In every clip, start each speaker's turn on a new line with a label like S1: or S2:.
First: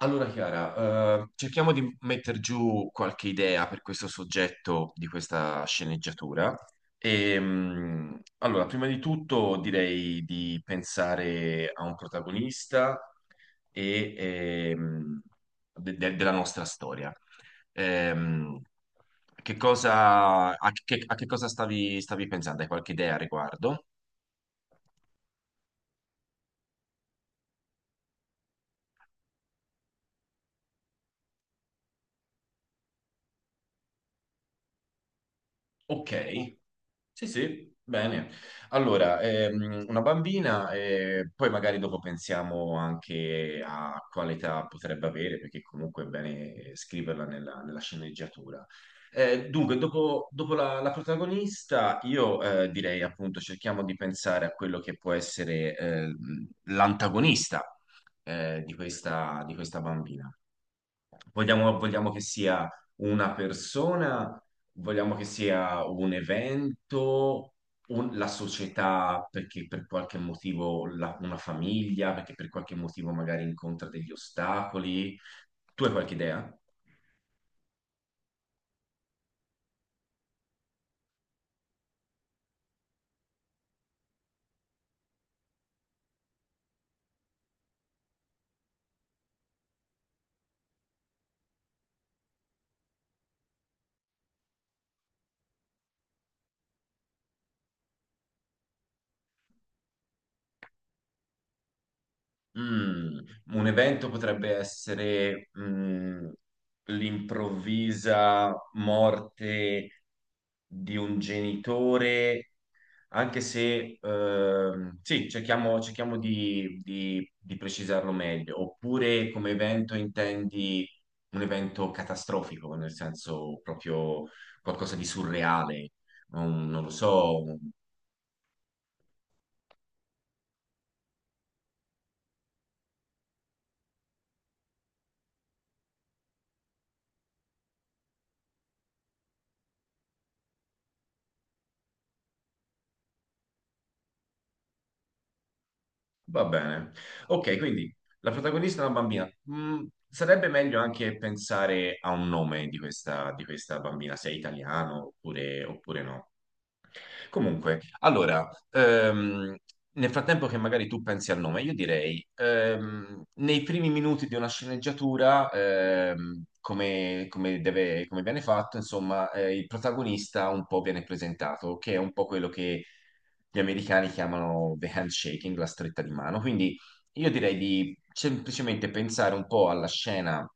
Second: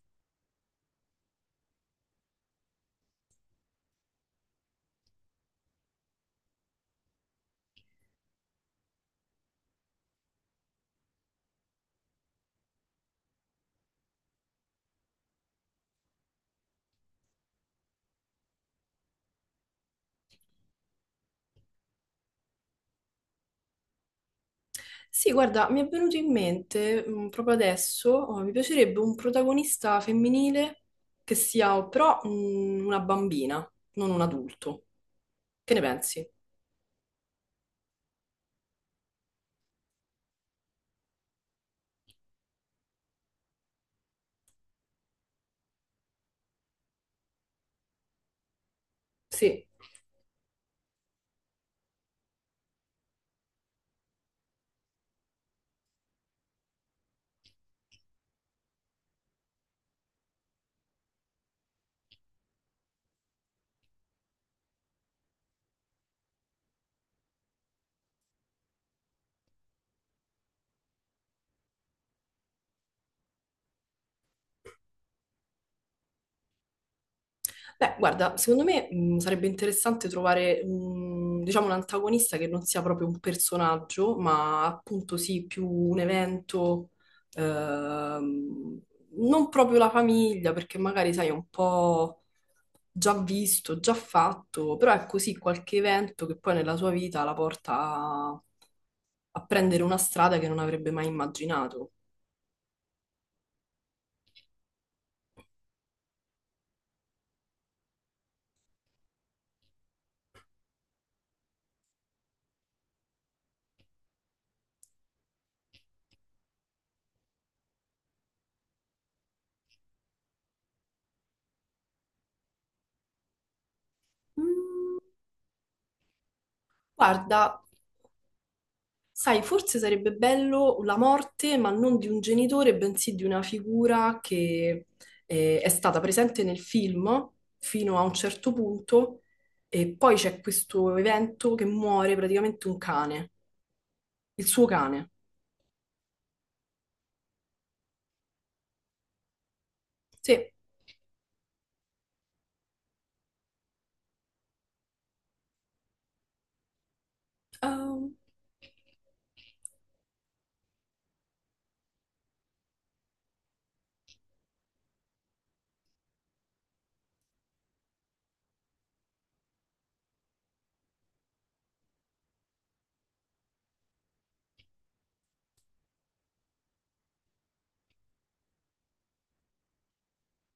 S1: Allora Chiara, cerchiamo di mettere giù qualche idea per questo soggetto di questa sceneggiatura. E, allora, prima di tutto direi di pensare a un protagonista e, della nostra storia. Ehm, che cosa, a che cosa stavi pensando? Hai qualche idea a riguardo?
S2: Sì, guarda, mi è venuto in mente proprio adesso, oh, mi piacerebbe un protagonista femminile che sia però una bambina, non un adulto. Che ne pensi?
S1: Ok. Sì, sì, bene. Allora, una bambina e poi magari dopo pensiamo anche a quale età potrebbe avere, perché comunque è bene scriverla nella sceneggiatura.
S2: Sì.
S1: Dunque, dopo la protagonista, io direi appunto cerchiamo di pensare a quello che può essere l'antagonista di questa bambina. Vogliamo che sia una persona, vogliamo che sia un evento, la società perché per qualche motivo una famiglia, perché per qualche motivo magari incontra degli ostacoli. Tu hai qualche idea?
S2: Beh, guarda, secondo me sarebbe interessante trovare, diciamo, un antagonista che non sia proprio un personaggio, ma appunto sì, più un evento, ehm, non proprio la famiglia, perché magari, sai, è un po' già visto, già fatto, però è così qualche evento che poi nella sua vita la porta a prendere una strada che non avrebbe mai immaginato.
S1: Mm, un evento potrebbe essere mm, l'improvvisa morte di un genitore anche se sì, cerchiamo di, di precisarlo meglio, oppure come evento intendi un evento catastrofico, nel senso proprio
S2: Mm.
S1: qualcosa di surreale, un- non lo so, un-
S2: Guarda, sai, forse sarebbe bello la morte, ma non di un genitore, bensì di una figura che è stata presente nel film fino a un certo punto e poi c'è questo evento che muore praticamente un cane, il suo cane.
S1: va bene. Ok, quindi la protagonista è una bambina. Mm, sarebbe
S2: Sì,
S1: meglio anche pensare a un nome di questa bambina, se è italiano oppure, oppure no. Comunque,
S2: ehm,
S1: allora, nel frattempo che magari tu pensi al nome, io direi, nei primi minuti di una sceneggiatura, come, come viene fatto, insomma, il protagonista un po' viene presentato, che è un po' quello che gli americani chiamano the handshaking, la stretta di mano. Quindi io direi di semplicemente pensare un po' alla scena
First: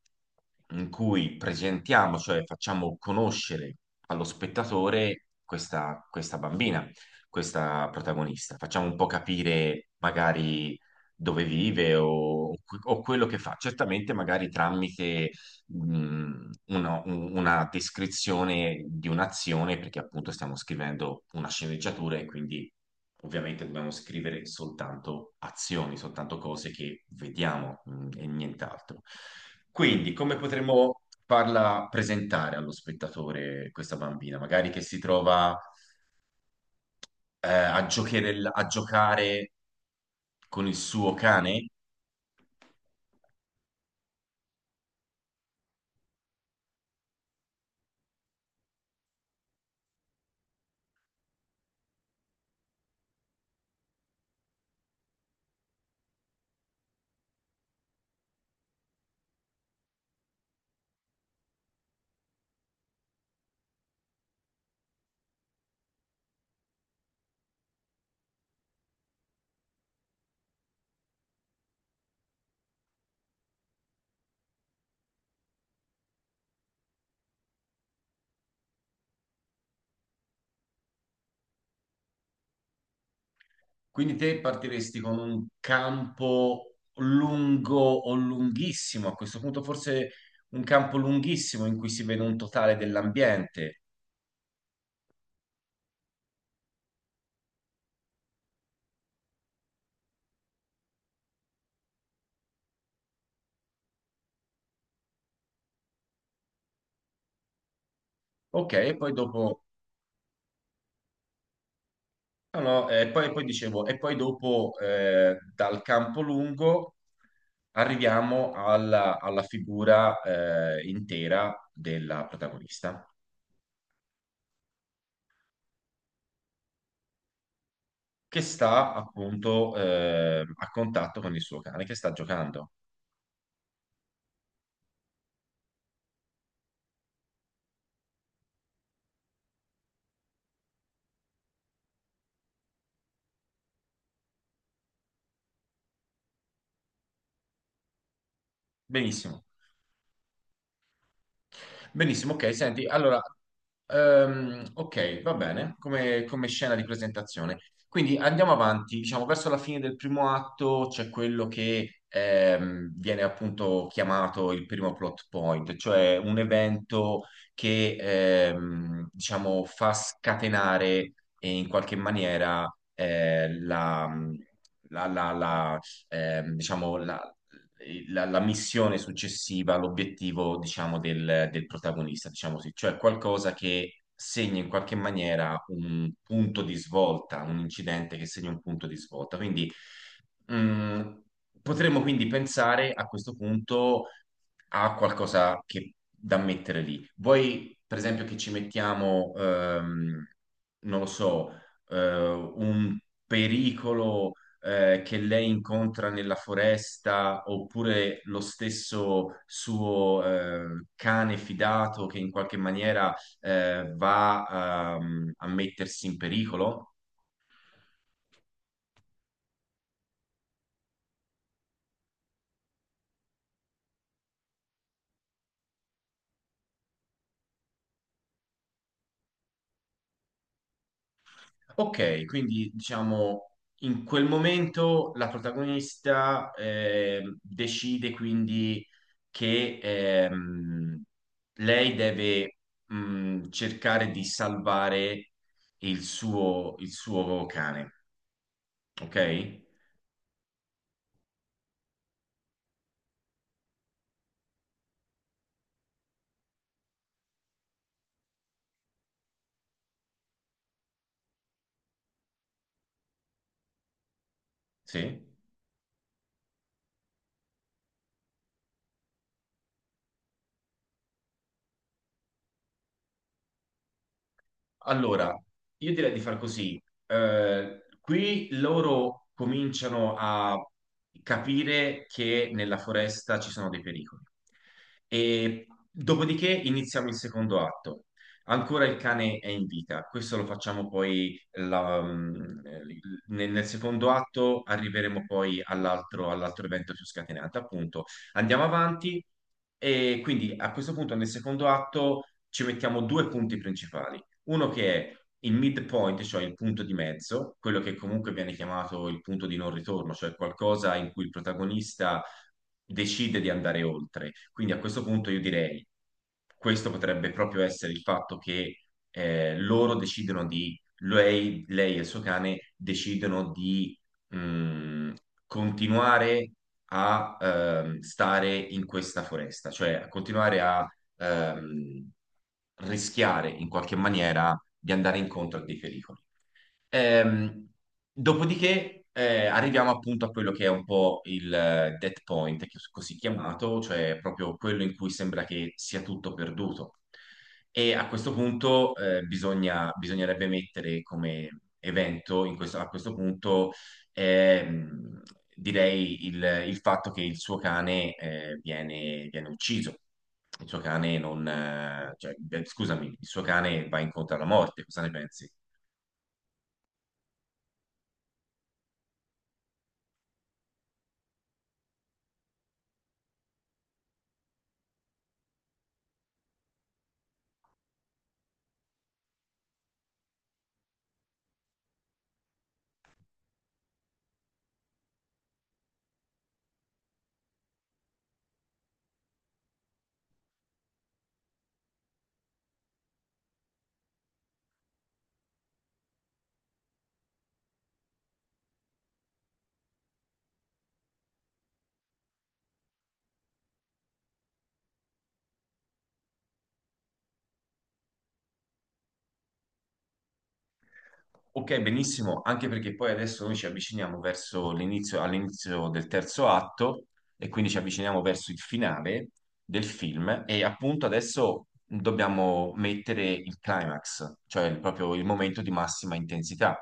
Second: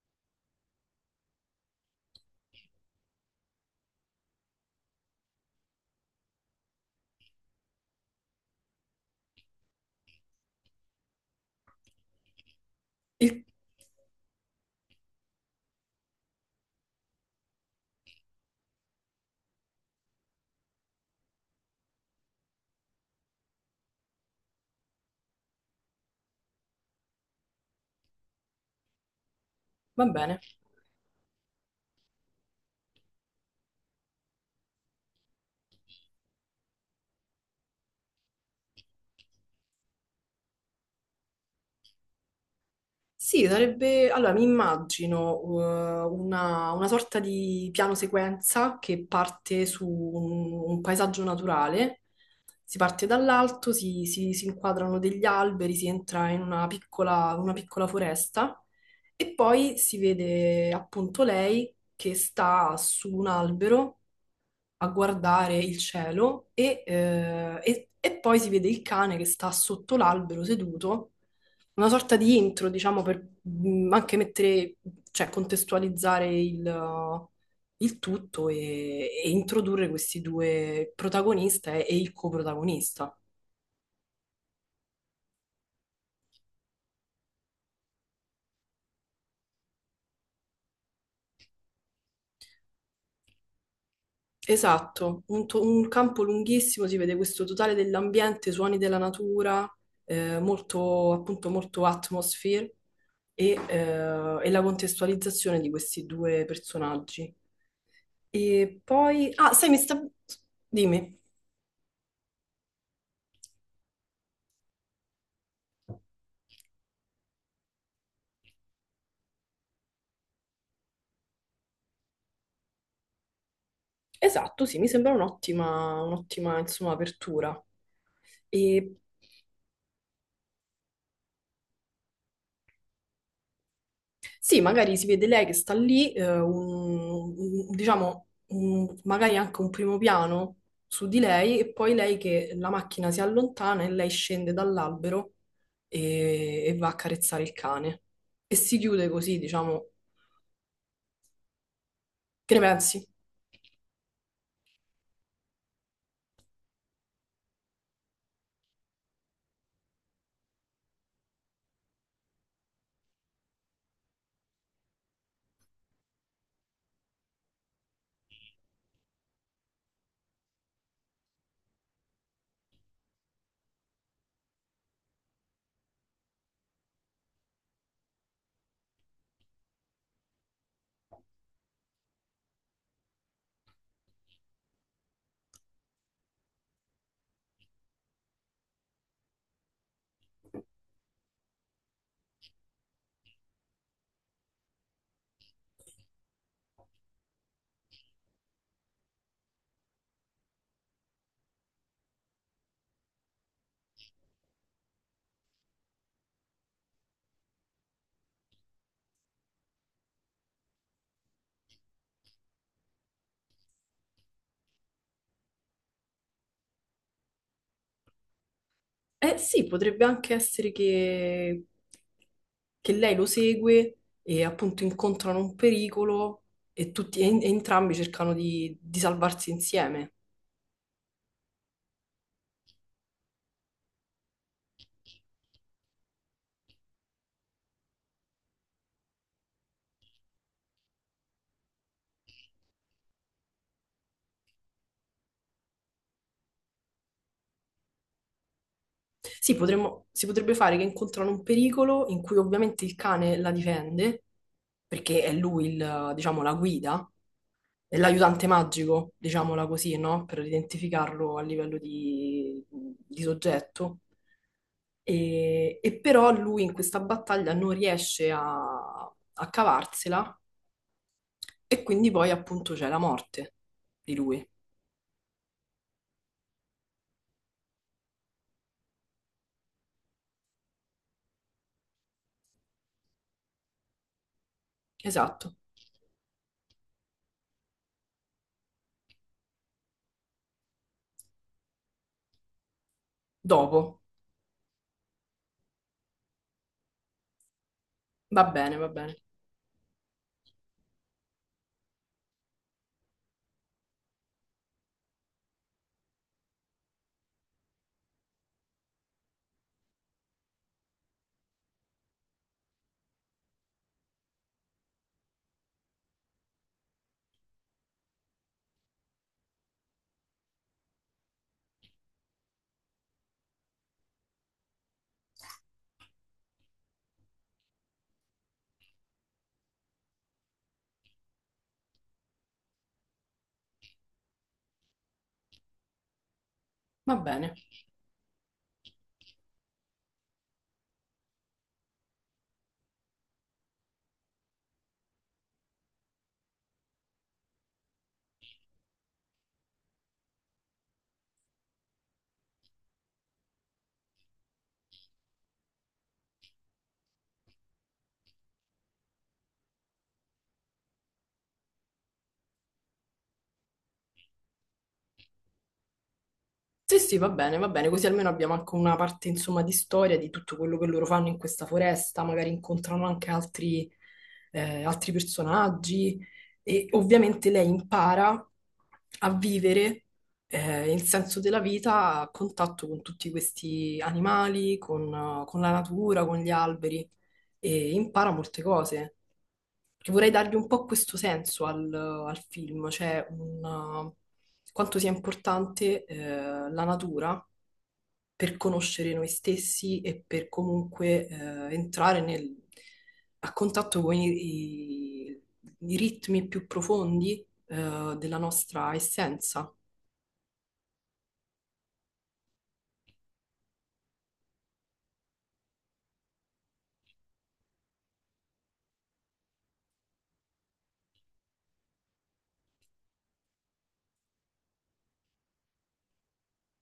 S1: in cui presentiamo, cioè facciamo conoscere allo spettatore questa, questa bambina, questa protagonista. Facciamo un po' capire magari dove vive o quello che
S2: il-
S1: fa. Certamente magari tramite una, una descrizione di un'azione, perché appunto stiamo scrivendo una sceneggiatura e quindi ovviamente dobbiamo scrivere soltanto azioni, soltanto cose che vediamo mm, e nient'altro.
S2: va
S1: Quindi, come
S2: bene.
S1: potremmo farla presentare allo spettatore questa bambina? Magari che si trova a a giocare con il suo cane?
S2: Sì, sarebbe... Allora, mi immagino una sorta di piano sequenza che parte su un paesaggio naturale. Si parte dall'alto, si inquadrano degli alberi, si entra in una una piccola foresta e poi si vede appunto lei che sta su un albero a guardare il cielo e poi si vede il cane che sta sotto l'albero seduto, una sorta di intro, diciamo, per anche mettere, cioè contestualizzare il tutto e introdurre questi due protagonista e il coprotagonista.
S1: Quindi te partiresti con un campo lungo o lunghissimo, a questo punto forse un campo lunghissimo in cui si vede un totale dell'ambiente.
S2: Esatto, un campo lunghissimo, si vede questo totale dell'ambiente, suoni della natura, molto, appunto, molto atmosphere e la contestualizzazione di questi due personaggi.
S1: Ok,
S2: E
S1: e poi
S2: poi, ah,
S1: dopo
S2: sai, mi sta... Dimmi.
S1: no, no, e poi, poi dicevo, e poi dopo dal campo lungo arriviamo alla, alla figura intera della protagonista,
S2: Esatto, sì, mi sembra un'ottima, insomma, apertura.
S1: che sta appunto a contatto con il suo cane, che sta giocando.
S2: Sì, magari si vede lei che sta lì, diciamo, un- magari anche un primo piano su di lei e poi lei che la macchina si allontana e lei scende dall'albero e va a carezzare il cane. E si chiude così,
S1: Benissimo.
S2: diciamo.
S1: Benissimo,
S2: Che
S1: ok,
S2: ne
S1: senti,
S2: pensi?
S1: allora, ok, va bene, come, come scena di presentazione. Quindi andiamo avanti, diciamo, verso la fine del primo atto c'è quello che viene appunto chiamato il primo plot point, cioè un evento che, diciamo, fa scatenare in qualche maniera la... La, la, la, diciamo, la missione successiva, l'obiettivo, diciamo, del, del protagonista, diciamo così, cioè qualcosa che segna in qualche maniera un punto di svolta, un incidente che segna un punto di svolta. Quindi mh, potremmo quindi pensare a questo punto a qualcosa che, da mettere lì. Vuoi, per esempio, che ci mettiamo, non lo so, un pericolo che lei incontra nella foresta, oppure lo stesso suo cane fidato che in qualche maniera va a mettersi in pericolo.
S2: Eh sì, potrebbe anche essere che lei lo segue e appunto incontrano un pericolo e e entrambi cercano di salvarsi insieme.
S1: Ok, quindi diciamo. In quel momento la protagonista decide quindi che lei deve cercare di salvare il suo cane, ok?
S2: Sì, si potrebbe fare che incontrano un pericolo in cui ovviamente il cane la difende, perché è lui il, diciamo, la guida, è l'aiutante magico, diciamola così, no? Per identificarlo a livello di soggetto.
S1: Sì?
S2: E però lui in questa battaglia non riesce a cavarsela e quindi poi appunto c'è la morte di lui.
S1: Allora, io direi di far così. Qui loro cominciano a capire che nella foresta ci sono dei pericoli.
S2: Esatto.
S1: E dopodiché iniziamo il secondo atto. Ancora il cane è in vita. Questo lo facciamo poi mm, nel
S2: Dopo.
S1: secondo atto arriveremo poi all'altro evento più scatenante. Appunto,
S2: Va
S1: andiamo
S2: bene, va bene,
S1: avanti e quindi a questo punto nel secondo atto ci mettiamo due punti principali. Uno che è il midpoint, cioè il punto di mezzo, quello che comunque viene chiamato il punto di non ritorno, cioè qualcosa in cui il protagonista decide di andare oltre. Quindi a questo punto io direi, questo potrebbe proprio essere il fatto che loro decidono di, lei e il suo cane decidono di mh, continuare a stare in questa foresta, cioè a continuare a ehm, rischiare in qualche maniera di andare incontro a dei pericoli.
S2: va bene.
S1: Ehm, dopodiché arriviamo appunto a quello che è un po' il dead point, così chiamato, cioè proprio quello in cui sembra che sia tutto perduto. E a questo punto bisognerebbe mettere come evento, a questo punto, ehm, direi il fatto che il suo cane viene, viene ucciso. Il suo cane non, cioè, beh, scusami, il suo cane va incontro alla morte, cosa ne pensi?
S2: Sì, sì, va bene, così almeno abbiamo anche una parte, insomma, di storia di tutto quello che loro fanno in questa foresta, magari incontrano anche altri, altri personaggi e ovviamente lei impara a vivere, il senso della vita a contatto con tutti questi animali, con la natura, con gli alberi e impara molte cose. Perché vorrei dargli un po' questo senso al film, cioè un, quanto sia importante la natura per conoscere noi stessi e per comunque entrare nel- a contatto con i- i ritmi più profondi della nostra essenza.
S1: Ok, benissimo, anche perché poi adesso noi ci avviciniamo verso l'inizio, all'inizio del terzo atto e quindi ci avviciniamo verso il finale del film e appunto adesso dobbiamo mettere il climax, cioè proprio il momento di massima intensità.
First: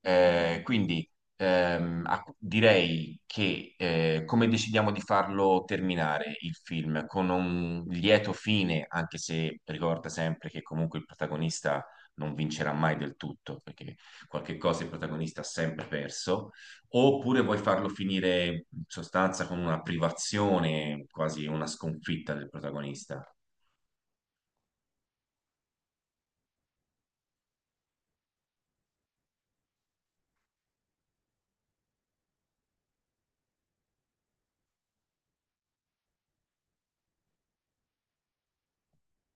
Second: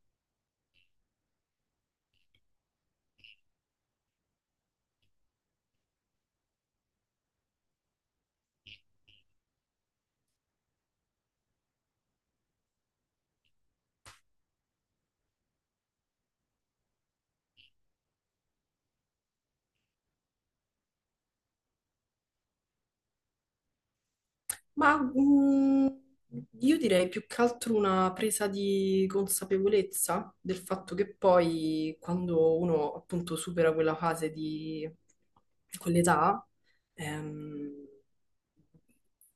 S1: Quindi a- direi che come decidiamo di farlo terminare il film? Con un lieto fine, anche se ricorda sempre che comunque il protagonista non vincerà mai del tutto, perché qualche cosa il protagonista ha sempre perso, oppure vuoi farlo finire in sostanza con una privazione, quasi una sconfitta del protagonista.
S2: Ma io direi più che altro una presa di consapevolezza del fatto che poi quando uno appunto supera quella fase di quell'età, ehm,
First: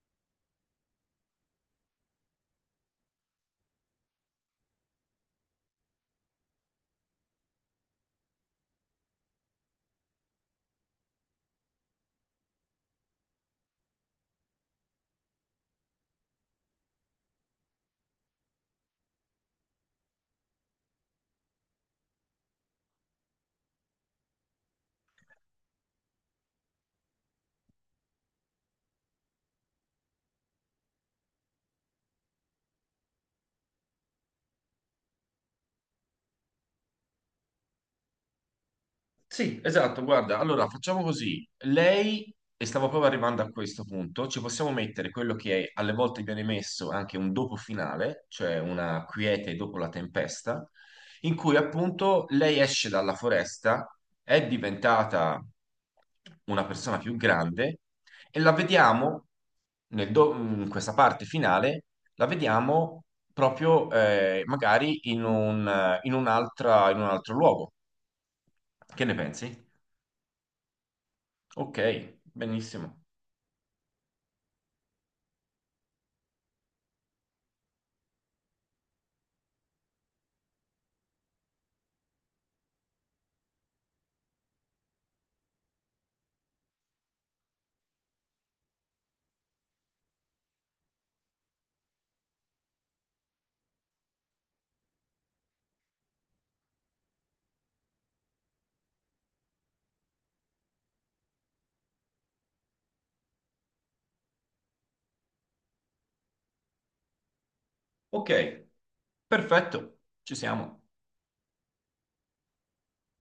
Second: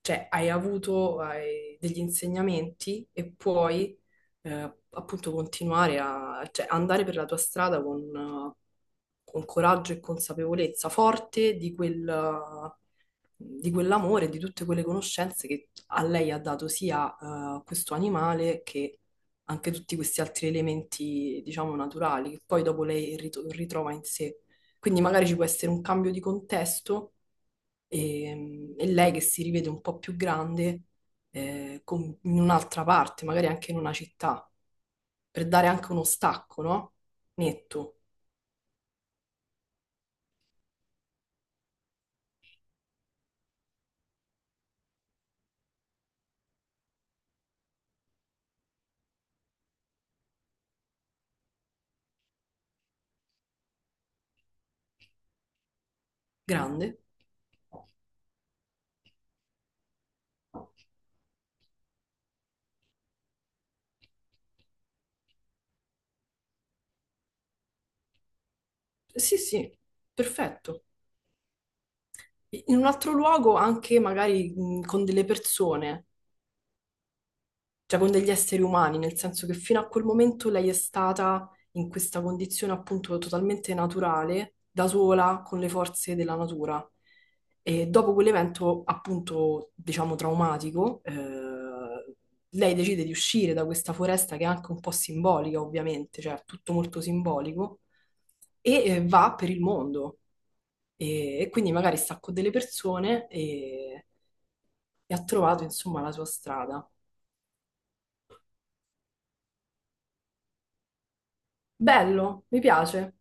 S2: cioè hai degli insegnamenti e puoi appunto continuare cioè, andare per la tua strada con coraggio e consapevolezza, forte di di quell'amore, di tutte quelle conoscenze che a lei ha dato sia questo animale che anche tutti questi altri elementi, diciamo, naturali, che poi dopo lei ritrova in sé. Quindi magari ci può essere un cambio di contesto e lei che si rivede un po' più grande in un'altra parte, magari anche in una città, per dare anche uno stacco, no? Netto,
S1: Sì, esatto, guarda, allora facciamo così. Lei, e stavo proprio arrivando a questo punto, ci possiamo mettere quello che alle volte viene messo anche un dopo finale, cioè una quiete dopo la tempesta, in cui appunto lei esce dalla foresta, è diventata una
S2: grande.
S1: persona più grande e la vediamo in questa parte finale, la vediamo proprio magari in un, in un'altra, in un altro luogo. Che ne
S2: Sì,
S1: pensi?
S2: sì, perfetto.
S1: Ok,
S2: In un
S1: benissimo.
S2: altro luogo anche magari con delle persone, cioè con degli esseri umani, nel senso che fino a quel momento lei è stata in questa condizione appunto totalmente naturale, da sola, con le forze della natura. E dopo quell'evento appunto, diciamo, traumatico, lei decide di uscire da questa foresta che è anche un po' simbolica, ovviamente, cioè è tutto molto simbolico, va per il mondo. E quindi magari sta con delle persone e ha trovato, insomma, la sua strada.
S1: Ok, perfetto, ci siamo.
S2: Bello, mi piace.